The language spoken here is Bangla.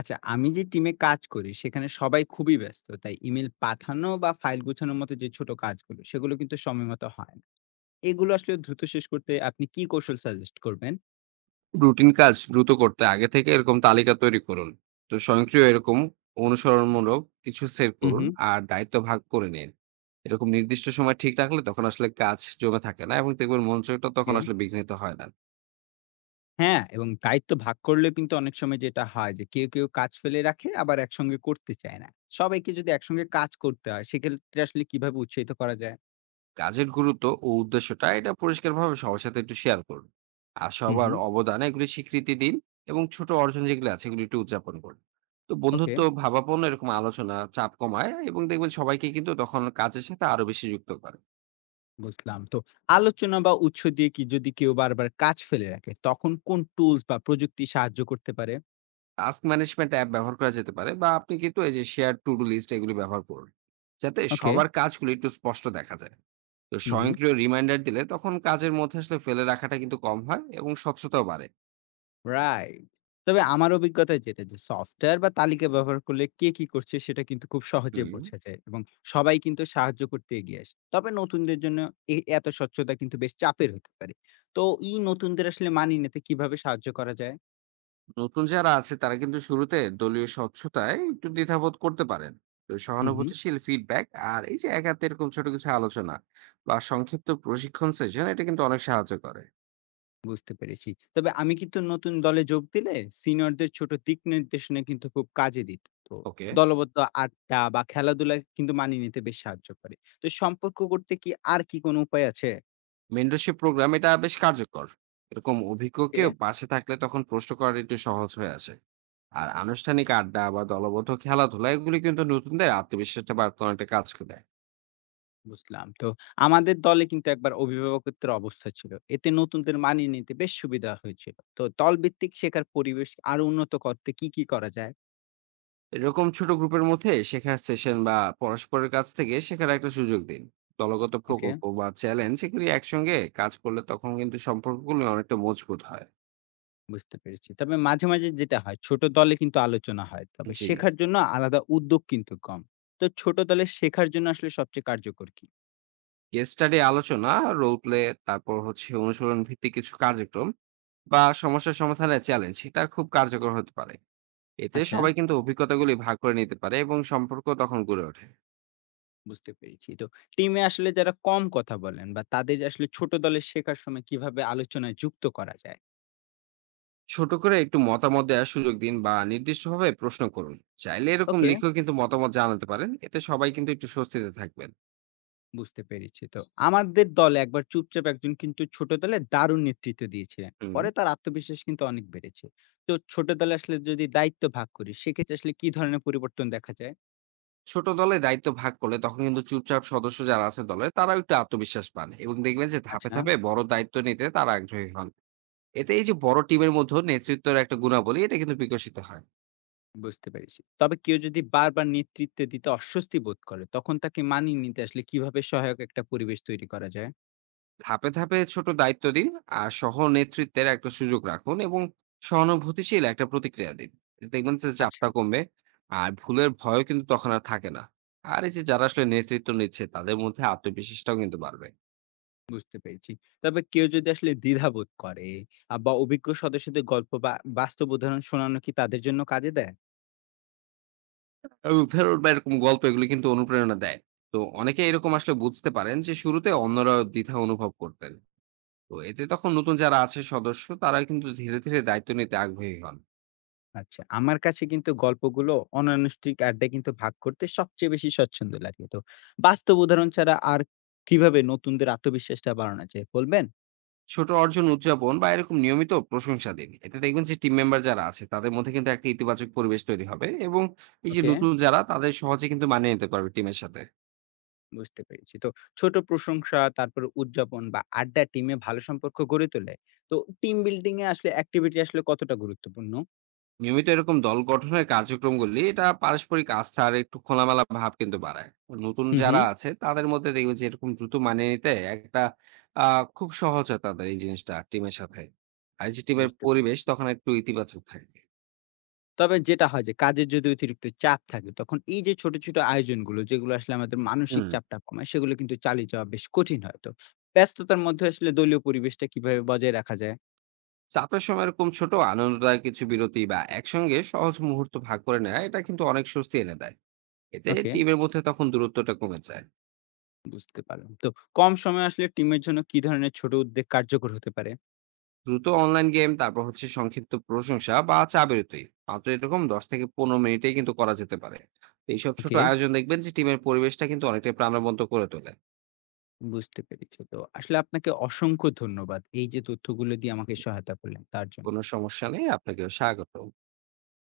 আচ্ছা, আমি যে টিমে কাজ করি সেখানে সবাই খুবই ব্যস্ত। তাই ইমেল পাঠানো বা ফাইল গুছানোর মতো যে ছোট কাজগুলো সেগুলো কিন্তু সময় মতো হয় না। এগুলো আসলে দ্রুত শেষ করতে আপনি কি কৌশল সাজেস্ট করবেন? রুটিন কাজ দ্রুত করতে আগে থেকে এরকম তালিকা তৈরি করুন। তো স্বয়ংক্রিয় এরকম অনুসরণমূলক কিছু সেট হু, করুন। হু, আর দায়িত্ব ভাগ করে নিন। এরকম নির্দিষ্ট সময় ঠিক রাখলে তখন আসলে কাজ জমে থাকে না এবং দেখবেন মনোযোগটা তখন ওকে। আসলে বিঘ্নিত হয় না। হ্যাঁ, এবং দায়িত্ব ভাগ করলেও কিন্তু অনেক সময় যেটা হয় যে কেউ কাজ ফেলে রাখে আবার একসঙ্গে করতে চায় না। সবাইকে যদি একসঙ্গে কাজ করতে হয় সেক্ষেত্রে আসলে কিভাবে উৎসাহিত করা যায়? কাজের গুরুত্ব ও উদ্দেশ্যটা এটা পরিষ্কারভাবে সবার সাথে একটু শেয়ার করুন। আর হু, সবার হু, অবদান এগুলি স্বীকৃতি দিন। এবং ছোট অর্জন যেগুলো আছে এগুলি একটু উদযাপন করুন। তো ওকে, বন্ধুত্ব ভাবাপন্ন এরকম আলোচনা চাপ কমায় এবং দেখবেন সবাইকে কিন্তু তখন কাজের সাথে আরো বেশি যুক্ত করে। বুঝলাম। তো আলোচনা বা উৎস দিয়ে কি যদি কেউ বারবার কাজ ফেলে রাখে তখন কোন টুলস বা প্রযুক্তি সাহায্য করতে পারে? টাস্ক ম্যানেজমেন্ট অ্যাপ ব্যবহার করা যেতে পারে, বা আপনি কিন্তু এই যে শেয়ার টু ডু লিস্ট এগুলি ব্যবহার করুন, যাতে ওকে। সবার কাজগুলি একটু স্পষ্ট দেখা যায়। তো হুম, হুম। স্বয়ংক্রিয় রিমাইন্ডার দিলে তখন কাজের মধ্যে আসলে ফেলে রাখাটা কিন্তু কম হয় এবং স্বচ্ছতাও বাড়ে। রাইট। তবে আমার অভিজ্ঞতায় যেটা যে সফটওয়্যার বা তালিকা ব্যবহার করলে কে কি করছে সেটা কিন্তু খুব সহজে হুম। বোঝা যায় এবং সবাই কিন্তু সাহায্য করতে এগিয়ে আসে। তবে নতুনদের জন্য এ এত স্বচ্ছতা কিন্তু বেশ চাপের হতে পারে। তো এই নতুনদের আসলে মানিয়ে নিতে কিভাবে সাহায্য করা যায়? নতুন যারা আছে তারা কিন্তু শুরুতে দলীয় স্বচ্ছতায় একটু দ্বিধাবোধ করতে পারেন। তো হুম, হুম। সহানুভূতিশীল ফিডব্যাক, আর এই যে একাতে এরকম ছোট কিছু আলোচনা বা সংক্ষিপ্ত প্রশিক্ষণ সেশন, এটা কিন্তু অনেক সাহায্য করে। বুঝতে পেরেছি। তবে আমি কিন্তু নতুন দলে যোগ দিলে সিনিয়রদের ছোট দিক নির্দেশনা কিন্তু খুব কাজে দিত। তো ওকে। দলবদ্ধ আড্ডা বা খেলাধুলা কিন্তু মানিয়ে নিতে বেশ সাহায্য করে। তো সম্পর্ক করতে কি আর কি কোনো উপায় আছে? মেন্টরশিপ প্রোগ্রাম এটা বেশ কার্যকর। এরকম অভিজ্ঞ ওকে, কেউ পাশে থাকলে তখন প্রশ্ন করাটা একটু সহজ হয়ে আসে। আর আনুষ্ঠানিক আড্ডা বা দলবদ্ধ খেলাধুলা এগুলি কিন্তু নতুনদের আত্মবিশ্বাসটা বাড়তে অনেকটা কাজ করে দেয়। বুঝলাম। তো আমাদের দলে কিন্তু একবার অভিভাবকত্বের অবস্থা ছিল। এতে নতুনদের মানিয়ে নিতে বেশ সুবিধা হয়েছিল। তো দলভিত্তিক শেখার পরিবেশ আরো উন্নত করতে কি করা যায়? এরকম ছোট গ্রুপের মধ্যে শেখার সেশন বা পরস্পরের কাছ থেকে শেখার একটা সুযোগ দিন। দলগত ওকে, প্রকল্প বা চ্যালেঞ্জ এগুলি একসঙ্গে কাজ করলে তখন কিন্তু সম্পর্কগুলো অনেকটা মজবুত হয়। বুঝতে পেরেছি। তবে মাঝে, মাঝে যেটা হয় ছোট দলে কিন্তু আলোচনা হয়। তবে জি। শেখার জন্য আলাদা উদ্যোগ কিন্তু কম। তো ছোট দলে শেখার জন্য আসলে সবচেয়ে কার্যকর কি? কেস স্টাডি আলোচনা, রোল প্লে, তারপর হচ্ছে অনুশীলন ভিত্তিক কিছু কার্যক্রম বা সমস্যা সমাধানের চ্যালেঞ্জ, সেটা খুব কার্যকর হতে পারে। এতে আচ্ছা, সবাই কিন্তু অভিজ্ঞতাগুলি ভাগ করে নিতে পারে এবং সম্পর্ক তখন গড়ে ওঠে। বুঝতে পেরেছি। তো টিমে আসলে যারা কম কথা বলেন বা তাদের আসলে ছোট দলে শেখার সময় কিভাবে আলোচনায় যুক্ত করা যায়? ছোট করে একটু মতামত দেওয়ার সুযোগ দিন বা নির্দিষ্টভাবে প্রশ্ন করুন। চাইলে এরকম ওকে। লিখেও কিন্তু মতামত জানাতে পারেন, এতে সবাই কিন্তু একটু স্বস্তিতে থাকবেন। বুঝতে পেরেছি। তো আমাদের দলে একবার চুপচাপ একজন কিন্তু ছোট দলে দারুণ নেতৃত্ব দিয়েছিলেন। হুম। পরে তার আত্মবিশ্বাস কিন্তু অনেক বেড়েছে। তো ছোট দলে আসলে যদি দায়িত্ব ভাগ করি সেক্ষেত্রে আসলে কি ধরনের পরিবর্তন দেখা যায়? ছোট দলে দায়িত্ব ভাগ করলে তখন কিন্তু চুপচাপ সদস্য যারা আছে দলে তারাও একটু আত্মবিশ্বাস পান এবং দেখবেন যে ধাপে আচ্ছা, ধাপে বড় দায়িত্ব নিতে তারা আগ্রহী হন। এতে এই যে বড় টিমের মধ্যে নেতৃত্বের একটা গুণাবলী এটা কিন্তু বিকশিত হয়। বুঝতে পেরেছি। তবে কেউ যদি বারবার নেতৃত্ব দিতে অস্বস্তি বোধ করে তখন তাকে মানিয়ে নিতে আসলে কিভাবে সহায়ক একটা পরিবেশ তৈরি করা যায়? ধাপে ধাপে ছোট দায়িত্ব দিন। আর সহ নেতৃত্বের একটা সুযোগ রাখুন এবং সহানুভূতিশীল একটা প্রতিক্রিয়া দিন। এতে দেখবেন যে আচ্ছা, চাপটা কমবে। আর ভুলের ভয়ও কিন্তু তখন আর থাকে না। আর এই যে যারা আসলে নেতৃত্ব নিচ্ছে তাদের মধ্যে আত্মবিশ্বাসটাও কিন্তু বাড়বে। বুঝতে পেরেছি। তবে কেউ যদি আসলে দ্বিধাবোধ করে বা অভিজ্ঞ সদস্যদের গল্প বা বাস্তব উদাহরণ শোনানো কি তাদের জন্য কাজে দেয়? আর উদাহরণ বা এরকম গল্প এগুলো কিন্তু অনুপ্রেরণা দেয়। তো অনেকে এরকম আসলে বুঝতে পারেন যে শুরুতে অন্যরা দ্বিধা অনুভব করতেন। তো এতে তখন নতুন যারা আছে সদস্য তারা কিন্তু ধীরে ধীরে দায়িত্ব নিতে আগ্রহী হন। আচ্ছা, আমার কাছে কিন্তু গল্পগুলো অনানুষ্ঠানিক আড্ডায় কিন্তু ভাগ করতে সবচেয়ে বেশি স্বচ্ছন্দ লাগে। তো বাস্তব উদাহরণ ছাড়া আর কিভাবে নতুনদের আত্মবিশ্বাসটা বাড়ানো যায় বলবেন? ছোট অর্জন উদযাপন বা এরকম নিয়মিত প্রশংসা দিন। এতে দেখবেন যে টিম মেম্বার যারা আছে তাদের মধ্যে কিন্তু একটা ইতিবাচক পরিবেশ তৈরি হবে এবং এই যে ওকে, নতুন যারা তাদের সহজে কিন্তু মানিয়ে নিতে পারবে টিমের সাথে। বুঝতে পেরেছি। তো ছোট প্রশংসা, তারপরে উদযাপন বা আড্ডা টিমে ভালো সম্পর্ক গড়ে তোলে। তো টিম বিল্ডিং এ আসলে অ্যাক্টিভিটি আসলে কতটা গুরুত্বপূর্ণ? নিয়মিত এরকম দল গঠনের কার্যক্রমগুলি এটা পারস্পরিক আস্থা আর একটু খোলামেলা ভাব কিন্তু বাড়ায়। নতুন হুম যারা হুম, আছে তাদের মধ্যে দেখবেন যে এরকম দ্রুত মানিয়ে নিতে একটা খুব সহজ হয় তাদের এই জিনিসটা টিমের সাথে। আর এই যে টিমের বুঝতে পরিবেশ পেরেছি। তখন একটু ইতিবাচক থাকে। তবে যেটা হয় যে কাজের যদি অতিরিক্ত চাপ থাকে তখন এই যে ছোট ছোট আয়োজনগুলো যেগুলো আসলে আমাদের মানসিক হুম। চাপটা কমায় সেগুলো কিন্তু চালিয়ে যাওয়া বেশ কঠিন হয়। তো ব্যস্ততার মধ্যে আসলে দলীয় পরিবেশটা কিভাবে বজায় রাখা যায়? চাপের সময় এরকম ছোট আনন্দদায়ক কিছু বিরতি বা একসঙ্গে সহজ মুহূর্ত ভাগ করে নেয়, এটা কিন্তু অনেক স্বস্তি এনে দেয়। এতে ওকে, টিমের মধ্যে তখন দূরত্বটা কমে যায়। বুঝতে পারলাম। তো কম সময় আসলে টিমের জন্য কি ধরনের ছোট উদ্যোগ কার্যকর হতে পারে? দ্রুত অনলাইন গেম, তারপর হচ্ছে সংক্ষিপ্ত প্রশংসা বা চা বিরতি, মাত্র এরকম 10 থেকে 15 মিনিটেই কিন্তু করা যেতে পারে। এইসব ছোট ওকে, আয়োজন দেখবেন যে টিমের পরিবেশটা কিন্তু অনেকটাই প্রাণবন্ত করে তোলে। বুঝতে পেরেছি। তো আসলে আপনাকে অসংখ্য ধন্যবাদ এই যে তথ্যগুলো দিয়ে আমাকে সহায়তা করলেন তার জন্য। কোনো সমস্যা নেই, আপনাকেও স্বাগত।